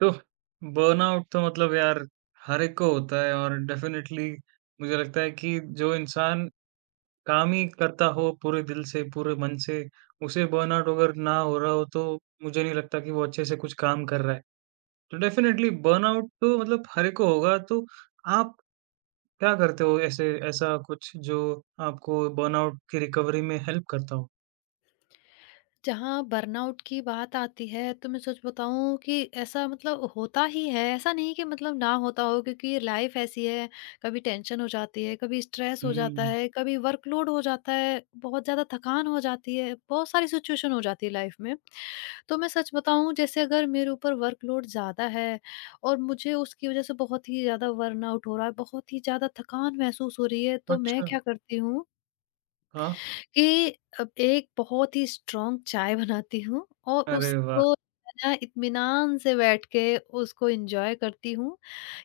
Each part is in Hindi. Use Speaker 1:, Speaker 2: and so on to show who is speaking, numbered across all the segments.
Speaker 1: तो बर्नआउट तो मतलब यार हर एक को होता है और डेफिनेटली मुझे लगता है कि जो इंसान काम ही करता हो पूरे दिल से, पूरे मन से, उसे बर्नआउट अगर ना हो रहा हो तो मुझे नहीं लगता कि वो अच्छे से कुछ काम कर रहा है। तो डेफिनेटली बर्नआउट तो मतलब हर एक को होगा, तो आप क्या करते हो ऐसे ऐसा कुछ जो आपको बर्नआउट की रिकवरी में हेल्प करता हो?
Speaker 2: जहाँ बर्नआउट की बात आती है तो मैं सच बताऊँ कि ऐसा मतलब होता ही है। ऐसा नहीं कि मतलब ना होता हो, क्योंकि लाइफ ऐसी है। कभी टेंशन हो जाती है, कभी स्ट्रेस हो जाता
Speaker 1: हुँ।
Speaker 2: है, कभी वर्कलोड हो जाता है, बहुत ज़्यादा थकान हो जाती है, बहुत सारी सिचुएशन हो जाती है लाइफ में। तो मैं सच बताऊँ, जैसे अगर मेरे ऊपर वर्कलोड ज़्यादा है और मुझे उसकी वज़ह से बहुत ही ज़्यादा बर्नआउट हो रहा है, बहुत ही ज़्यादा थकान महसूस हो रही है, तो मैं
Speaker 1: अच्छा,
Speaker 2: क्या करती हूँ
Speaker 1: हाँ।
Speaker 2: कि अब एक बहुत ही स्ट्रॉन्ग चाय बनाती हूँ और
Speaker 1: अरे वाह!
Speaker 2: उसको ना इत्मीनान से बैठ के उसको एन्जॉय करती हूँ।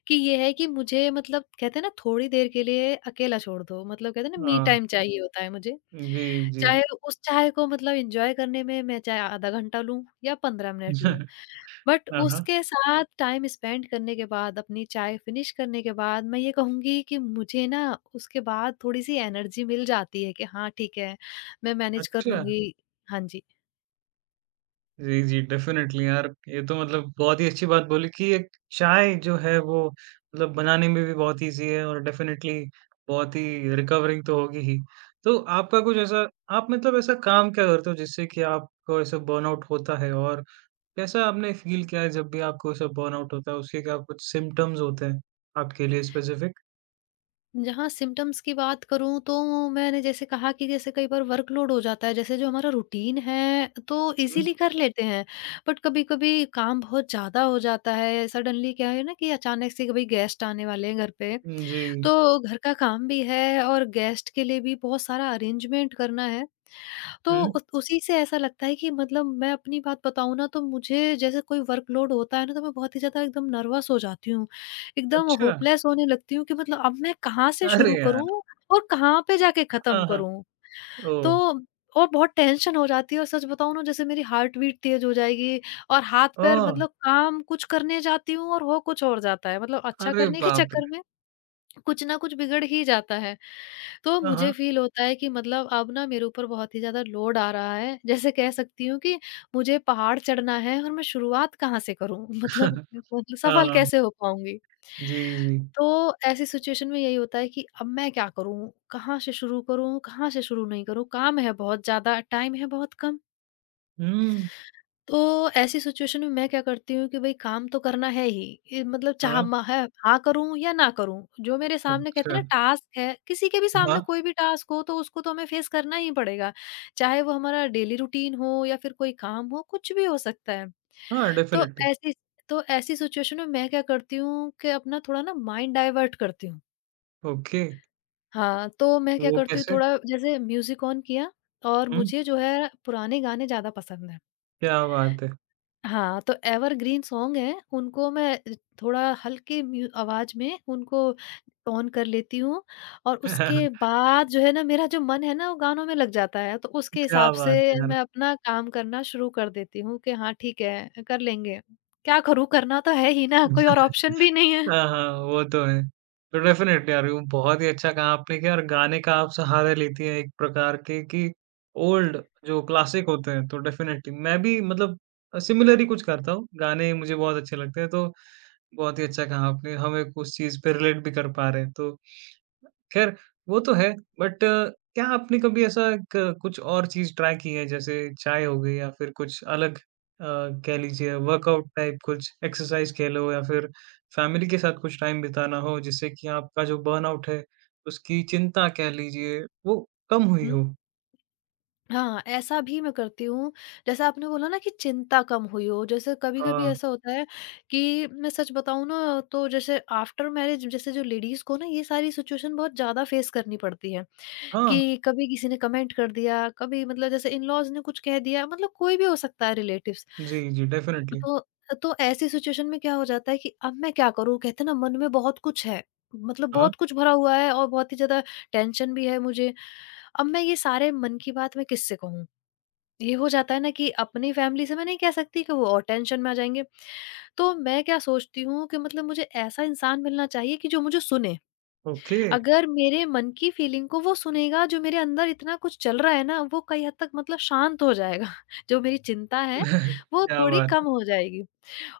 Speaker 2: कि ये है कि मुझे, मतलब कहते हैं ना, थोड़ी देर के लिए अकेला छोड़ दो, मतलब कहते हैं ना मी
Speaker 1: हाँ।
Speaker 2: टाइम चाहिए होता है मुझे।
Speaker 1: जी, जी।
Speaker 2: चाहे उस चाय को मतलब एन्जॉय करने में मैं चाहे आधा घंटा लूँ या 15 मिनट लूँ। बट
Speaker 1: हाँ, हाँ।
Speaker 2: उसके साथ टाइम स्पेंड करने के बाद, अपनी चाय फिनिश करने के बाद, मैं ये कहूँगी कि मुझे ना उसके बाद थोड़ी-सी एनर्जी मिल जाती है कि हाँ, ठीक है, मैं मैनेज कर
Speaker 1: अच्छा।
Speaker 2: लूँगी। हाँ जी।
Speaker 1: जी, जी, डेफ़िनेटली यार, ये तो मतलब बहुत ही अच्छी बात बोली कि एक चाय जो है वो मतलब बनाने में भी बहुत ईज़ी है और डेफ़िनेटली बहुत ही रिकवरिंग तो होगी ही। तो आपका कुछ ऐसा आप मतलब ऐसा काम क्या करते हो जिससे कि आपको ऐसा बर्नआउट होता है और कैसा आपने फ़ील किया है जब भी आपको ऐसा बर्नआउट होता है, उसके क्या कुछ सिम्पटम्स होते हैं आपके लिए स्पेसिफ़िक?
Speaker 2: जहाँ सिम्पटम्स की बात करूँ, तो मैंने जैसे कहा कि जैसे कई बार वर्कलोड हो जाता है। जैसे जो हमारा रूटीन है तो इज़िली कर लेते हैं, बट कभी-कभी काम बहुत ज़्यादा हो जाता है। सडनली क्या है ना कि अचानक से कभी गेस्ट आने वाले हैं घर पे,
Speaker 1: हुँ, जी,
Speaker 2: तो घर का काम भी है और गेस्ट के लिए भी बहुत सारा अरेंजमेंट करना है। तो
Speaker 1: हुँ,
Speaker 2: उस उसी से ऐसा लगता है कि मतलब मैं अपनी बात बताऊँ ना, तो मुझे जैसे कोई वर्कलोड होता है ना तो मैं बहुत ही ज़्यादा एकदम नर्वस हो जाती हूँ। एकदम
Speaker 1: अच्छा,
Speaker 2: होपलेस होने लगती हूँ कि मतलब अब मैं कहाँ से
Speaker 1: अरे
Speaker 2: शुरू
Speaker 1: यार!
Speaker 2: करूँ और कहाँ पे जाके ख़त्म
Speaker 1: हाँ, हाँ,
Speaker 2: करूँ?
Speaker 1: ओह!
Speaker 2: तो और बहुत टेंशन हो जाती है और सच बताऊँ ना, जैसे मेरी हार्ट बीट तेज़ हो जाएगी और हाथ-पैर,
Speaker 1: ओह!
Speaker 2: मतलब काम कुछ करने जाती हूँ और हो कुछ और जाता है। मतलब अच्छा
Speaker 1: अरे
Speaker 2: करने के
Speaker 1: बाप रे!
Speaker 2: चक्कर में कुछ ना कुछ बिगड़ ही जाता है। तो
Speaker 1: हाँ,
Speaker 2: मुझे
Speaker 1: हाँ।
Speaker 2: फ़ील होता है कि मतलब अब ना मेरे ऊपर बहुत ही ज़्यादा लोड आ रहा है। जैसे कह सकती हूँ कि मुझे पहाड़ चढ़ना है और मैं शुरुआत कहाँ से करूँ? मतलब मतलब
Speaker 1: हाँ,
Speaker 2: सफल
Speaker 1: हाँ।
Speaker 2: कैसे हो पाऊँगी?
Speaker 1: जी, जी।
Speaker 2: तो ऐसी सिचुएशन में यही होता है कि अब मैं क्या करूँ? कहाँ से शुरू करूँ? कहाँ से शुरू नहीं करूँ? काम है बहुत ज़्यादा, टाइम है बहुत कम।
Speaker 1: हुँ,
Speaker 2: तो ऐसी सिचुएशन में मैं क्या करती हूँ कि भई काम तो करना है ही। ये मतलब चाह
Speaker 1: हाँ,
Speaker 2: म है, हाँ करूँ या ना करूँ, जो मेरे सामने कहते
Speaker 1: अच्छा।
Speaker 2: हैं ना टास्क है, किसी के भी
Speaker 1: हाँ,
Speaker 2: सामने कोई भी टास्क हो तो उसको तो हमें फेस करना ही पड़ेगा। चाहे वो हमारा डेली रूटीन हो या फिर कोई काम हो, कुछ भी हो सकता है।
Speaker 1: हाँ,
Speaker 2: तो
Speaker 1: डेफ़िनेटली।
Speaker 2: ऐसी ऐसी सिचुएशन में मैं क्या करती हूँ कि अपना थोड़ा ना माइंड डाइवर्ट करती हूँ।
Speaker 1: ओके,
Speaker 2: हाँ, तो मैं क्या
Speaker 1: वो
Speaker 2: करती हूँ,
Speaker 1: कैसे?
Speaker 2: थोड़ा जैसे म्यूज़िक ऑन किया, और
Speaker 1: हुँ,
Speaker 2: मुझे जो है पुराने गाने ज़्यादा पसंद हैं।
Speaker 1: क्या बात है!
Speaker 2: हाँ, तो एवरग्रीन सॉन्ग हैं, उनको मैं थोड़ा हल्के म्यू आवाज़ में उनको ऑन कर लेती हूँ, और उसके बाद जो है ना मेरा जो मन है ना वो गानों में लग जाता है, तो उसके
Speaker 1: क्या
Speaker 2: हिसाब
Speaker 1: बात
Speaker 2: से
Speaker 1: है यार!
Speaker 2: मैं अपना काम करना शुरू कर देती हूँ कि हाँ, ठीक है, कर लेंगे। क्या करूँ, करना तो है ही ना, कोई और ऑप्शन भी नहीं है।
Speaker 1: हाँ, हाँ, वो तो है। तो डेफ़िनेटली यार, वो बहुत ही अच्छा कहा आपने कि यार गाने का आप सहारा लेती हैं एक प्रकार के कि ओल्ड जो क्लासिक होते हैं, तो डेफ़िनेटली मैं भी मतलब सिमिलर ही कुछ करता हूँ। गाने मुझे बहुत अच्छे लगते हैं, तो बहुत ही अच्छा कहा आपने। हम एक उस चीज़ पे रिलेट भी कर पा रहे हैं, तो ख़ैर वो तो है, बट क्या आपने कभी ऐसा क कुछ और चीज़ ट्राई की है जैसे चाय हो गई या फिर कुछ अलग कह लीजिए वर्कआउट टाइप कुछ एक्सरसाइज़ कह लो या फिर फैमिली के साथ कुछ टाइम बिताना हो जिससे कि आपका जो बर्नआउट है, उसकी चिंता कह लीजिए वो कम हुई
Speaker 2: हुँ।
Speaker 1: हो?
Speaker 2: हाँ, ऐसा भी मैं करती हूँ। जैसे आपने बोला ना कि चिंता कम हुई हो, जैसे कभी-कभी
Speaker 1: हाँ,
Speaker 2: ऐसा होता है कि मैं सच बताऊँ ना, तो जैसे आफ्टर मैरिज, जैसे जो लेडीज़ को ना ये सारी सिचुएशन बहुत ज़्यादा फेस करनी पड़ती है,
Speaker 1: हाँ।
Speaker 2: कि कभी किसी ने कमेंट कर दिया, कभी मतलब जैसे इन-लॉज़ ने कुछ कह दिया, मतलब कोई भी हो सकता है, रिलेटिव्स।
Speaker 1: जी, जी, डेफ़िनेटली।
Speaker 2: तो ऐसी सिचुएशन में क्या हो जाता है कि अब मैं क्या करूँ? कहते हैं ना मन में बहुत कुछ है, मतलब
Speaker 1: हाँ,
Speaker 2: बहुत कुछ भरा हुआ है और बहुत ही ज़्यादा टेंशन भी है मुझे। अब मैं ये सारे मन की बात मैं किससे कहूँ? ये हो जाता है ना कि अपनी फैमिली से मैं नहीं कह सकती कि वो और टेंशन में आ जाएँगे। तो मैं क्या सोचती हूँ कि मतलब मुझे ऐसा इंसान मिलना चाहिए कि जो मुझे सुने।
Speaker 1: ओके।
Speaker 2: अगर मेरे मन की फीलिंग को वो सुनेगा, जो मेरे अंदर इतना कुछ चल रहा है ना, वो कई हद तक मतलब शांत हो जाएगा। जो मेरी चिंता है, वो
Speaker 1: क्या
Speaker 2: थोड़ी
Speaker 1: बात
Speaker 2: कम
Speaker 1: है!
Speaker 2: हो जाएगी।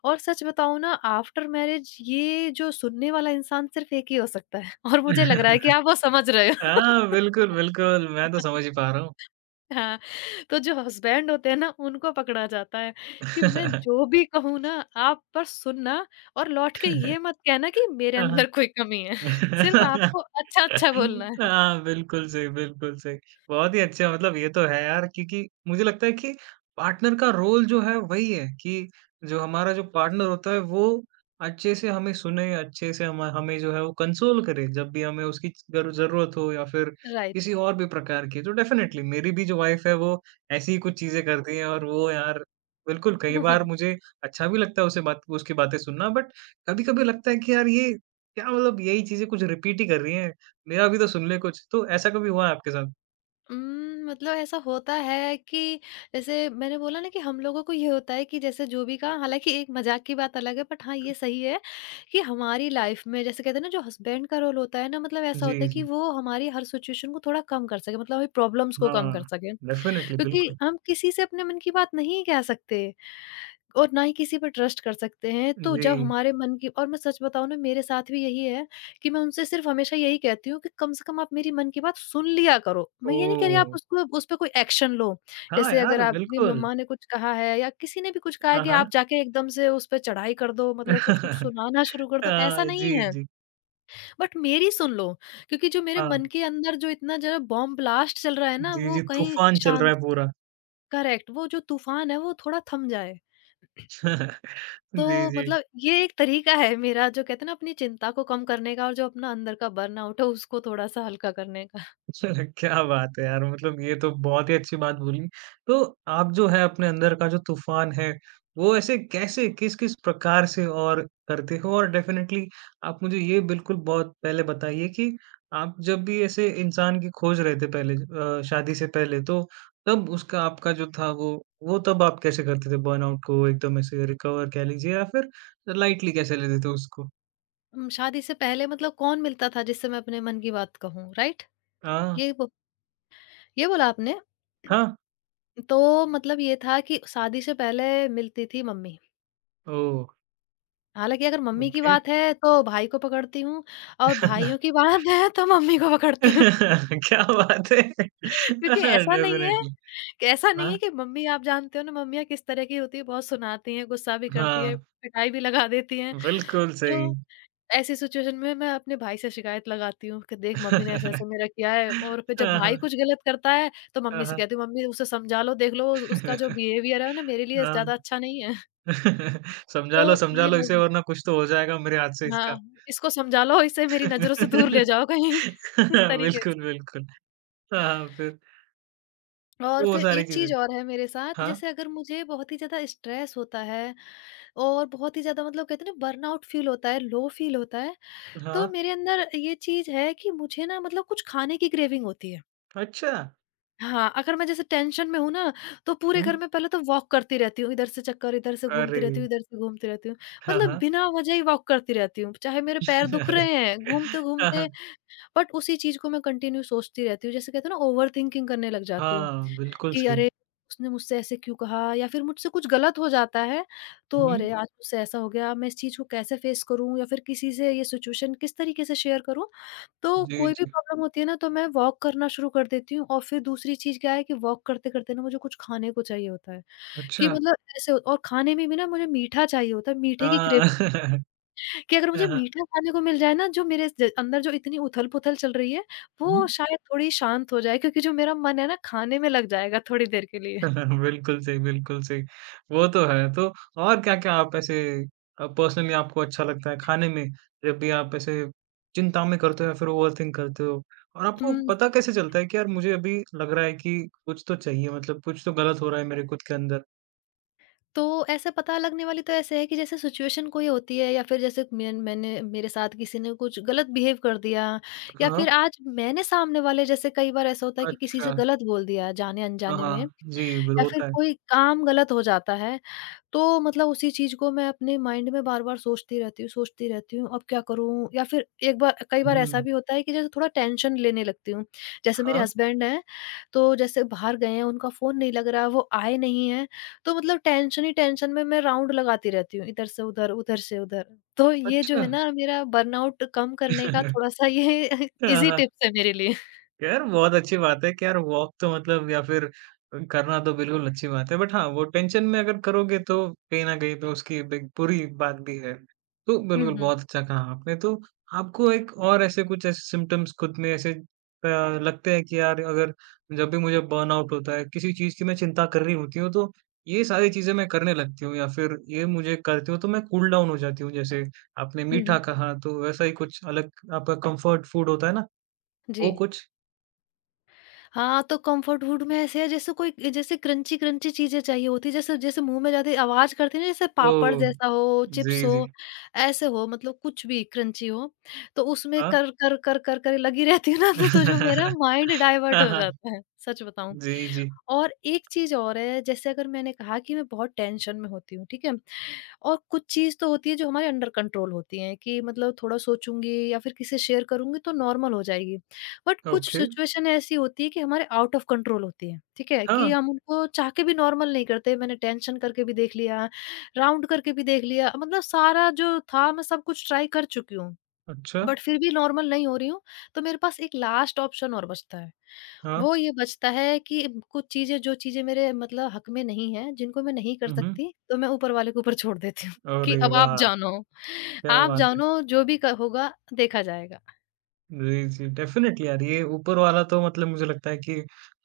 Speaker 2: और सच बताऊँ ना, आफ्टर मैरिज ये जो सुनने वाला इंसान सिर्फ़ एक ही हो सकता है, और मुझे लग रहा है कि आप वो समझ रहे हो।
Speaker 1: हाँ, बिल्कुल, बिल्कुल मैं तो समझ ही पा रहा हूँ।
Speaker 2: हाँ, तो जो हस्बैंड होते हैं ना, उनको पकड़ा जाता है कि मैं जो भी कहूँ ना, आप बस सुनना, और लौट के ये मत कहना कि मेरे
Speaker 1: हाँ,
Speaker 2: अंदर कोई कमी है। सिर्फ़
Speaker 1: हाँ।
Speaker 2: आपको अच्छा-अच्छा बोलना है।
Speaker 1: हाँ, बिल्कुल सही, बिल्कुल सही। बहुत ही अच्छा मतलब ये तो है यार क्योंकि मुझे लगता है कि पार्टनर का रोल जो है वही है कि जो हमारा जो पार्टनर होता है वो अच्छे से हमें सुने, अच्छे से हम हमें जो है वो कंसोल करे जब भी हमें उसकी ज़रूरत हो या फिर
Speaker 2: राइट।
Speaker 1: किसी और भी प्रकार की। तो डेफ़िनेटली मेरी भी जो वाइफ़ है वो ऐसी ही कुछ चीज़ें करती है और वो यार बिल्कुल कई बार मुझे अच्छा भी लगता है उसे बात उसकी बातें सुनना बट कभी-कभी लगता है कि यार ये क्या मतलब यही चीज़ें कुछ रिपीट ही कर रही हैं। मेरा भी तो सुन ले कुछ, तो ऐसा कभी हुआ है आपके साथ?
Speaker 2: मतलब ऐसा होता है कि जैसे मैंने बोला ना कि हम लोगों को ये होता है कि जैसे जो भी कहा, हालाँकि एक मज़ाक की बात अलग है, बट हाँ, ये सही है कि हमारी लाइफ़ में जैसे कहते हैं ना, जो हस्बैंड का रोल होता है ना, मतलब ऐसा
Speaker 1: जी,
Speaker 2: होता है कि
Speaker 1: जी।
Speaker 2: वो हमारी हर सिचुएशन को थोड़ा कम कर सके, मतलब हमारी प्रॉब्लम्स को कम कर
Speaker 1: हाँ,
Speaker 2: सके।
Speaker 1: डेफ़िनेटली,
Speaker 2: क्योंकि
Speaker 1: बिल्कुल।
Speaker 2: हम किसी से अपने मन की बात नहीं कह सकते, और ना ही किसी पे ट्रस्ट कर सकते हैं। तो जब
Speaker 1: जी,
Speaker 2: हमारे मन की, और मैं सच बताऊँ ना, मेरे साथ भी यही है कि मैं उनसे सिर्फ़ हमेशा यही कहती हूँ कि कम से कम आप मेरी मन की बात सुन लिया करो। मैं ये नहीं कह रही आप
Speaker 1: ओह!
Speaker 2: उसको उस पे कोई एक्शन लो।
Speaker 1: हाँ
Speaker 2: जैसे अगर
Speaker 1: यार,
Speaker 2: आपकी
Speaker 1: बिल्कुल।
Speaker 2: मम्मा ने कुछ कहा है या किसी ने भी कुछ कहा है,
Speaker 1: हाँ,
Speaker 2: कि
Speaker 1: हाँ।
Speaker 2: आप जाके एकदम से उस पे चढ़ाई कर दो, मतलब कुछ-कुछ सुनाना शुरू कर दो,
Speaker 1: हाँ,
Speaker 2: ऐसा नहीं
Speaker 1: जी,
Speaker 2: है।
Speaker 1: जी।
Speaker 2: बट मेरी सुन लो, क्योंकि जो मेरे
Speaker 1: हाँ,
Speaker 2: मन के अंदर जो इतना ज़रा बॉम्ब ब्लास्ट चल रहा है ना,
Speaker 1: जी,
Speaker 2: वो
Speaker 1: जी,
Speaker 2: कहीं
Speaker 1: तूफ़ान चल रहा
Speaker 2: शांत।
Speaker 1: है पूरा।
Speaker 2: करेक्ट। वो जो तूफ़ान है वो थोड़ा थम जाए।
Speaker 1: जी,
Speaker 2: तो
Speaker 1: जी।
Speaker 2: मतलब ये एक तरीका है मेरा, जो कहते हैं ना, अपनी चिंता को कम करने का और जो अपना अंदर का बर्नआउट है उसको थोड़ा सा हल्का करने का।
Speaker 1: चलो, क्या बात है यार! मतलब ये तो बहुत ही अच्छी बात बोली। तो आप जो है अपने अंदर का जो तूफ़ान है, वो ऐसे कैसे, किस-किस प्रकार से और करते हो? और डेफ़िनेटली आप मुझे ये बिल्कुल बहुत पहले बताइए कि आप जब भी ऐसे इंसान की खोज रहे थे पहले शादी से पहले तो तब उसका आपका जो था वो तब आप कैसे करते थे बर्नआउट को एकदम ऐसे रिकवर कह लीजिए या फिर लाइटली कैसे लेते थे उसको?
Speaker 2: शादी से पहले मतलब कौन मिलता था जिससे मैं अपने मन की बात कहूँ, राइट?
Speaker 1: हाँ,
Speaker 2: ये बो ये बोला आपने?
Speaker 1: हाँ?
Speaker 2: तो मतलब ये था कि शादी से पहले मिलती थी मम्मी।
Speaker 1: ओह!
Speaker 2: हालाँकि अगर मम्मी की
Speaker 1: ओके।
Speaker 2: बात है तो भाई को पकड़ती हूँ, और भाइयों की बात है तो मम्मी को पकड़ती हूँ।
Speaker 1: क्या बात है!
Speaker 2: क्योंकि ऐसा नहीं है
Speaker 1: डेफ़िनेटली।
Speaker 2: कि
Speaker 1: हाँ,
Speaker 2: मम्मी आप जानते हो ना, मम्मियाँ किस तरह की होती है, बहुत सुनाती हैं, गुस्सा भी करती हैं,
Speaker 1: हाँ,
Speaker 2: पिटाई भी लगा देती हैं।
Speaker 1: बिल्कुल सही।
Speaker 2: तो ऐसी सिचुएशन में मैं अपने भाई से शिकायत लगाती हूँ कि देख मम्मी ने ऐसा-ऐसा मेरा किया है, और फिर जब
Speaker 1: हाँ, हाँ,
Speaker 2: भाई कुछ गलत करता है तो मम्मी से
Speaker 1: हाँ,
Speaker 2: कहती हूँ, मम्मी उसे समझा लो, देख लो उसका जो
Speaker 1: हाँ।
Speaker 2: बिहेवियर है ना मेरे लिए
Speaker 1: हाँ।
Speaker 2: ज़्यादा अच्छा नहीं है। तो
Speaker 1: समझा
Speaker 2: ये
Speaker 1: लो इसे
Speaker 2: लोग,
Speaker 1: वरना कुछ तो हो जाएगा मेरे हाथ से इसका।
Speaker 2: हाँ, इसको समझा लो, इसे मेरी नज़रों से दूर ले जाओ कहीं। इस तरीके।
Speaker 1: बिल्कुल, बिल्कुल। हाँ, हाँ, फिर?
Speaker 2: और
Speaker 1: तो वो
Speaker 2: फिर
Speaker 1: सारी
Speaker 2: एक
Speaker 1: चीज़ें।
Speaker 2: चीज़ और है मेरे साथ,
Speaker 1: हाँ,
Speaker 2: जैसे अगर मुझे बहुत ही ज़्यादा स्ट्रेस होता है और बहुत ही ज़्यादा, मतलब कहते हैं ना बर्नआउट फ़ील होता है, लो फ़ील होता है, तो
Speaker 1: हाँ।
Speaker 2: मेरे अंदर ये चीज़ है कि मुझे ना मतलब कुछ खाने की क्रेविंग होती है।
Speaker 1: अच्छा!
Speaker 2: हाँ, अगर मैं जैसे टेंशन में हूँ ना, तो पूरे
Speaker 1: हुँ।
Speaker 2: घर में पहले तो वॉक करती रहती हूँ, इधर से चक्कर, इधर से घूमती
Speaker 1: अरे!
Speaker 2: रहती हूँ, इधर से घूमती रहती हूँ।
Speaker 1: हाँ,
Speaker 2: मतलब
Speaker 1: हाँ।
Speaker 2: बिना वजह ही वॉक करती रहती हूँ, चाहे मेरे पैर दुख रहे हैं
Speaker 1: हाँ, हाँ।
Speaker 2: घूमते-घूमते, बट उसी चीज़ को मैं कंटिन्यू सोचती रहती हूँ। जैसे कहते हैं ना, ओवरथिंकिंग करने लग जाती हूँ।
Speaker 1: हाँ, बिल्कुल
Speaker 2: कि
Speaker 1: सही।
Speaker 2: अरे, उसने मुझसे ऐसे क्यों कहा, या फिर मुझसे कुछ गलत हो जाता है, तो
Speaker 1: हुँ।
Speaker 2: अरे, आज मुझसे ऐसा हो गया, मैं इस चीज़ को कैसे फेस करूँ, या फिर किसी से ये सिचुएशन किस तरीके से शेयर करूँ? तो
Speaker 1: जी,
Speaker 2: कोई भी
Speaker 1: जी।
Speaker 2: प्रॉब्लम होती है ना, तो मैं वॉक करना शुरू कर देती हूँ। और फिर दूसरी चीज़ क्या है कि वॉक करते-करते ना मुझे कुछ खाने को चाहिए होता है, कि
Speaker 1: अच्छा।
Speaker 2: मतलब और खाने में भी ना मुझे मीठा चाहिए होता है, मीठे की
Speaker 1: हाँ।
Speaker 2: क्रेव कि अगर
Speaker 1: हाँ,
Speaker 2: मुझे
Speaker 1: हाँ।
Speaker 2: मीठा खाने को मिल जाए ना, जो मेरे ज अंदर जो इतनी उथल-पुथल चल रही है,
Speaker 1: हुँ।
Speaker 2: वो शायद थोड़ी शांत हो जाए, क्योंकि जो मेरा मन है ना, खाने में लग जाएगा थोड़ी देर के लिए।
Speaker 1: बिल्कुल सही, बिल्कुल सही। वो तो है, तो और क्या-क्या आप ऐसे पर्सनली आपको अच्छा लगता है खाने में, जब भी आप ऐसे चिंता में करते हो या फिर ओवरथिंक करते हो? और आपको
Speaker 2: हुँ।
Speaker 1: पता कैसे चलता है कि यार मुझे अभी लग रहा है कि कुछ तो चाहिए मतलब कुछ तो गलत हो रहा है मेरे खुद के अंदर?
Speaker 2: तो ऐसे पता लगने वाली तो ऐसे है कि जैसे सिचुएशन कोई होती है, या फिर जैसे मैंने मेरे साथ किसी ने कुछ गलत बिहेव कर दिया, या
Speaker 1: हाँ,
Speaker 2: फिर आज मैंने सामने वाले, जैसे कई बार ऐसा होता है कि किसी
Speaker 1: अच्छा।
Speaker 2: से गलत बोल दिया जाने
Speaker 1: हाँ,
Speaker 2: अनजाने में,
Speaker 1: हाँ।
Speaker 2: या
Speaker 1: जी, बिल
Speaker 2: फिर
Speaker 1: होता है।
Speaker 2: कोई काम गलत हो जाता है, तो मतलब उसी चीज़ को मैं अपने माइंड में बार-बार सोचती रहती हूँ, अब क्या करूँ? या फिर एक बार कई बार ऐसा
Speaker 1: हुँ।
Speaker 2: भी होता है कि जैसे थोड़ा टेंशन लेने लगती हूँ। जैसे मेरे
Speaker 1: हाँ,
Speaker 2: हस्बैंड हैं, तो जैसे बाहर गए हैं, उनका फ़ोन नहीं लग रहा, वो आए नहीं हैं, तो मतलब टेंशन ही टेंशन में मैं राउंड लगाती रहती हूँ, इधर से उधर, उधर से उधर। तो ये जो
Speaker 1: अच्छा।
Speaker 2: है ना, मेरा बर्नआउट कम करने का थोड़ा-सा ये
Speaker 1: हाँ,
Speaker 2: ईज़ी
Speaker 1: हाँ।
Speaker 2: टिप्स है मेरे लिए।
Speaker 1: यार बहुत अच्छी बात है कि यार वॉक तो मतलब या फिर करना तो बिल्कुल अच्छी बात है बट हाँ वो टेंशन में अगर करोगे तो कहीं ना कहीं तो उसकी एक बुरी बात भी है तो
Speaker 2: हुँ,
Speaker 1: बिल्कुल
Speaker 2: हुँ।
Speaker 1: बहुत अच्छा कहा आपने तो आपको एक और ऐसे सिम्टम्स खुद में ऐसे लगते हैं कि यार अगर जब भी मुझे बर्नआउट होता है किसी चीज की मैं चिंता कर रही होती हूँ तो ये सारी चीजें मैं करने लगती हूँ या फिर ये मुझे करती हूँ तो मैं कूल डाउन हो जाती हूँ जैसे आपने
Speaker 2: हुँ,
Speaker 1: मीठा
Speaker 2: हुँ।
Speaker 1: कहा तो वैसा ही कुछ अलग आपका कंफर्ट फूड होता है ना
Speaker 2: जी।
Speaker 1: वो कुछ
Speaker 2: हाँ, तो कम्फर्ट फूड में ऐसे है, जैसे कोई जैसे क्रंची क्रंची चीज़ें चाहिए होती है, जैसे जैसे मुँह में जाती आवाज़ करती है ना, जैसे पापड़
Speaker 1: ओह!
Speaker 2: जैसा हो,
Speaker 1: जी,
Speaker 2: चिप्स
Speaker 1: जी।
Speaker 2: हो, ऐसे हो, मतलब कुछ भी क्रंची हो, तो उसमें
Speaker 1: हाँ।
Speaker 2: कर कर कर कर कर लगी रहती हूँ ना, तो जो मेरा माइंड डाइवर्ट
Speaker 1: हाँ,
Speaker 2: हो
Speaker 1: हाँ।
Speaker 2: जाता है, सच बताऊँ।
Speaker 1: जी, जी।
Speaker 2: और एक चीज़ और है, जैसे अगर मैंने कहा कि मैं बहुत टेंशन में होती हूँ, ठीक है? और कुछ चीज़ तो होती है जो हमारे अंडर कंट्रोल होती है, कि मतलब थोड़ा सोचूँगी या फिर किसी से शेयर करूँगी तो नॉर्मल हो जाएगी। बट कुछ
Speaker 1: ओके।
Speaker 2: सिचुएशन ऐसी होती है कि हमारे आउट ऑफ कंट्रोल होती है, ठीक है? कि
Speaker 1: हाँ,
Speaker 2: हम उनको चाह के भी नॉर्मल नहीं करते। मैंने टेंशन करके भी देख लिया, राउंड करके भी देख लिया, मतलब सारा जो था मैं सब कुछ ट्राई कर चुकी हूँ।
Speaker 1: अच्छा।
Speaker 2: बट फिर भी नॉर्मल नहीं हो रही हूँ, तो मेरे पास एक लास्ट ऑप्शन और बचता है।
Speaker 1: हाँ।
Speaker 2: वो ये बचता है कि कुछ चीज़ें जो चीज़ें मेरे मतलब हक में नहीं हैं, जिनको मैं नहीं कर
Speaker 1: हुँ, हुँ।
Speaker 2: सकती, तो मैं ऊपर वाले के ऊपर छोड़ देती हूँ कि
Speaker 1: अरे
Speaker 2: अब
Speaker 1: वाह! क्या
Speaker 2: आप
Speaker 1: बात है।
Speaker 2: जानो जो भी क होगा देखा जाएगा।
Speaker 1: जी, जी। डेफ़िनिटली यार ये ऊपर वाला तो मतलब मुझे लगता है कि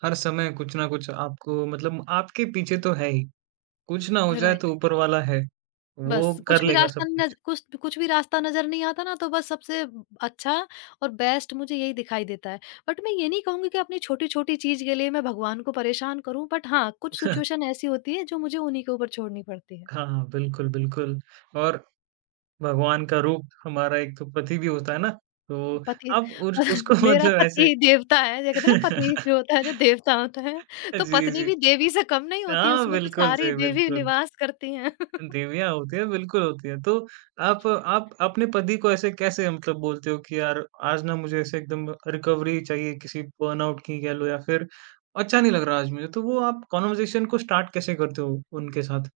Speaker 1: हर समय कुछ ना कुछ आपको मतलब आपके पीछे तो है ही। कुछ ना हो जाए
Speaker 2: राइट।
Speaker 1: तो ऊपर वाला है। वो
Speaker 2: बस
Speaker 1: कर
Speaker 2: कुछ भी
Speaker 1: लेगा
Speaker 2: रास्ता
Speaker 1: सब
Speaker 2: नज़
Speaker 1: कुछ।
Speaker 2: कुछ कुछ भी रास्ता नज़र नहीं आता ना, तो बस सबसे अच्छा और बेस्ट मुझे यही दिखाई देता है। बट मैं ये नहीं कहूँगी कि अपनी छोटी-छोटी चीज़ के लिए मैं भगवान को परेशान करूँ, बट हाँ, कुछ सिचुएशन ऐसी होती है जो मुझे उन्हीं के ऊपर छोड़नी पड़ती है।
Speaker 1: हाँ, हाँ। बिल्कुल, बिल्कुल। और भगवान का रूप हमारा एक तो पति भी होता है ना, तो
Speaker 2: पति।
Speaker 1: आप उस उसको
Speaker 2: मेरा
Speaker 1: मतलब ऐसे
Speaker 2: पति देवता है, जो कहते हैं ना पति जो होता है जो देवता होता है, तो
Speaker 1: जी,
Speaker 2: पत्नी
Speaker 1: जी।
Speaker 2: भी देवी से कम नहीं होती,
Speaker 1: हाँ,
Speaker 2: उसमें तो
Speaker 1: बिल्कुल
Speaker 2: सारी
Speaker 1: सही,
Speaker 2: देवी
Speaker 1: बिल्कुल।
Speaker 2: निवास करती हैं।
Speaker 1: देवियाँ होती हैं, बिल्कुल होती हैं। तो आप अपने पति को ऐसे कैसे मतलब बोलते हो कि यार आज ना मुझे ऐसे एकदम रिकवरी चाहिए किसी बर्नआउट की कह लो या फिर अच्छा नहीं लग रहा आज मुझे, तो वो आप कन्वर्सेशन को स्टार्ट कैसे करते हो उनके साथ?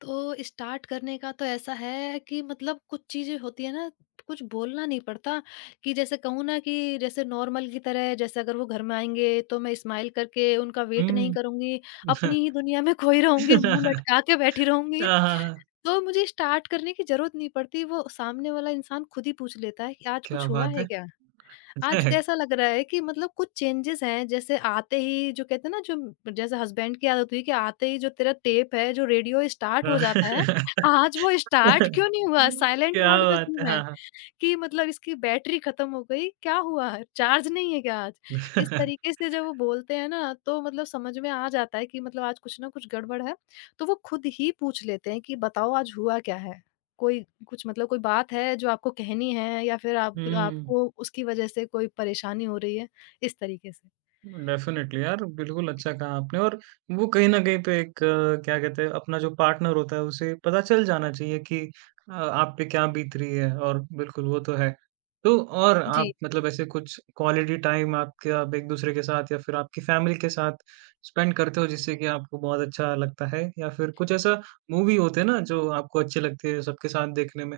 Speaker 2: तो स्टार्ट करने का तो ऐसा है कि मतलब कुछ चीज़ें होती है ना, कुछ बोलना नहीं पड़ता कि जैसे कहूँ ना, कि जैसे नॉर्मल की तरह, जैसे अगर वो घर में आएँगे तो मैं स्माइल करके उनका वेट नहीं
Speaker 1: हुँ।
Speaker 2: करूँगी, अपनी ही दुनिया में खोई रहूँगी, मुँह
Speaker 1: हाँ,
Speaker 2: लटका के बैठी रहूँगी।
Speaker 1: हाँ, हाँ।
Speaker 2: तो मुझे स्टार्ट करने की ज़रूरत नहीं पड़ती, वो सामने वाला इंसान खुद ही पूछ लेता है कि आज
Speaker 1: क्या
Speaker 2: कुछ हुआ
Speaker 1: बात
Speaker 2: है
Speaker 1: है!
Speaker 2: क्या? आज तो ऐसा लग रहा है कि मतलब कुछ चेंजेस हैं, जैसे आते ही जो कहते हैं ना, जो जैसे हस्बैंड की आदत हुई कि आते ही जो तेरा टेप है, जो रेडियो स्टार्ट हो जाता है,
Speaker 1: हाँ।
Speaker 2: आज वो स्टार्ट क्यों नहीं हुआ? साइलेंट
Speaker 1: क्या
Speaker 2: मोड पे
Speaker 1: बात है!
Speaker 2: क्यों है?
Speaker 1: हाँ, हाँ।
Speaker 2: कि मतलब इसकी बैटरी खत्म हो गई, क्या हुआ? चार्ज नहीं है क्या आज? इस तरीके से जब वो बोलते हैं ना, तो मतलब समझ में आ जाता है कि मतलब आज कुछ ना कुछ गड़बड़ है। तो वो खुद ही पूछ लेते हैं कि बताओ आज हुआ क्या है? कोई कुछ मतलब कोई बात है जो आपको कहनी है, या फिर आप
Speaker 1: हुँ।
Speaker 2: आपको उसकी वजह से कोई परेशानी हो रही है? इस तरीके से।
Speaker 1: डेफ़िनेटली यार, बिल्कुल अच्छा कहा आपने और वो कहीं न कहीं पे एक क्या कहते हैं अपना जो पार्टनर होता है उसे पता चल जाना चाहिए कि आप पे क्या बीत रही है और बिल्कुल वो तो है। तो और आप
Speaker 2: जी।
Speaker 1: मतलब ऐसे कुछ क्वालिटी टाइम आपके आप एक-दूसरे के साथ या फिर आपकी फ़ैमिली के साथ स्पेंड करते हो जिससे कि आपको बहुत अच्छा लगता है? या फिर कुछ ऐसा मूवी होते हैं ना जो आपको अच्छे लगते हैं सबके साथ देखने में?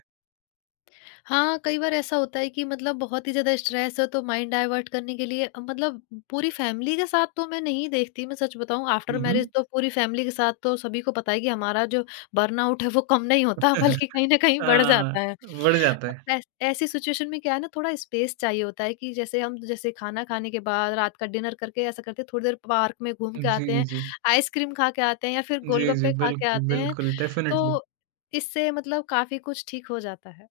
Speaker 2: हाँ, कई बार ऐसा होता है कि मतलब बहुत ही ज़्यादा स्ट्रेस है, तो माइंड डाइवर्ट करने के लिए मतलब पूरी फैमिली के साथ तो मैं नहीं देखती, मैं सच बताऊँ
Speaker 1: हुँ,
Speaker 2: आफ्टर
Speaker 1: हुँ। हाँ,
Speaker 2: मैरिज तो पूरी फैमिली के साथ तो सभी को पता है कि हमारा जो बर्नआउट है, वो कम नहीं होता बल्कि कहीं न कहीं बढ़ जाता है।
Speaker 1: बढ़ जाता
Speaker 2: तो
Speaker 1: है।
Speaker 2: ऐस ऐसी सिचुएशन में क्या है ना, थोड़ा स्पेस चाहिए होता है कि जैसे हम, जैसे खाना खाने के बाद रात का डिनर करके ऐसा करते हैं थोड़ी देर पार्क में घूम के
Speaker 1: जी,
Speaker 2: आते हैं,
Speaker 1: जी।
Speaker 2: आइसक्रीम खा के आते हैं या फिर
Speaker 1: जी, जी,
Speaker 2: गोलगप्पे खा के
Speaker 1: बिल्कुल,
Speaker 2: आते हैं,
Speaker 1: बिल्कुल, डेफ़िनेटली।
Speaker 2: तो इससे मतलब काफ़ी कुछ ठीक हो जाता है।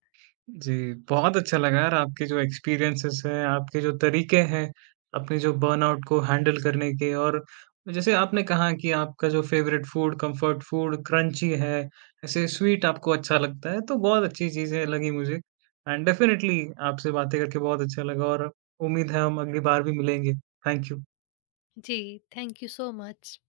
Speaker 1: जी, बहुत अच्छा लगा यार आपके जो एक्सपीरियंसेस हैं, आपके जो तरीके हैं, अपने जो बर्नआउट को हैंडल करने के और जैसे आपने कहा कि आपका जो favourite food, comfort food crunchy है, ऐसे स्वीट आपको अच्छा लगता है, तो बहुत अच्छी चीज़ें लगी मुझे एंड डेफिनिटली आपसे बातें करके बहुत अच्छा लगा और उम्मीद है हम अगली बार भी मिलेंगे। Thank you.
Speaker 2: Ji, thank you so much.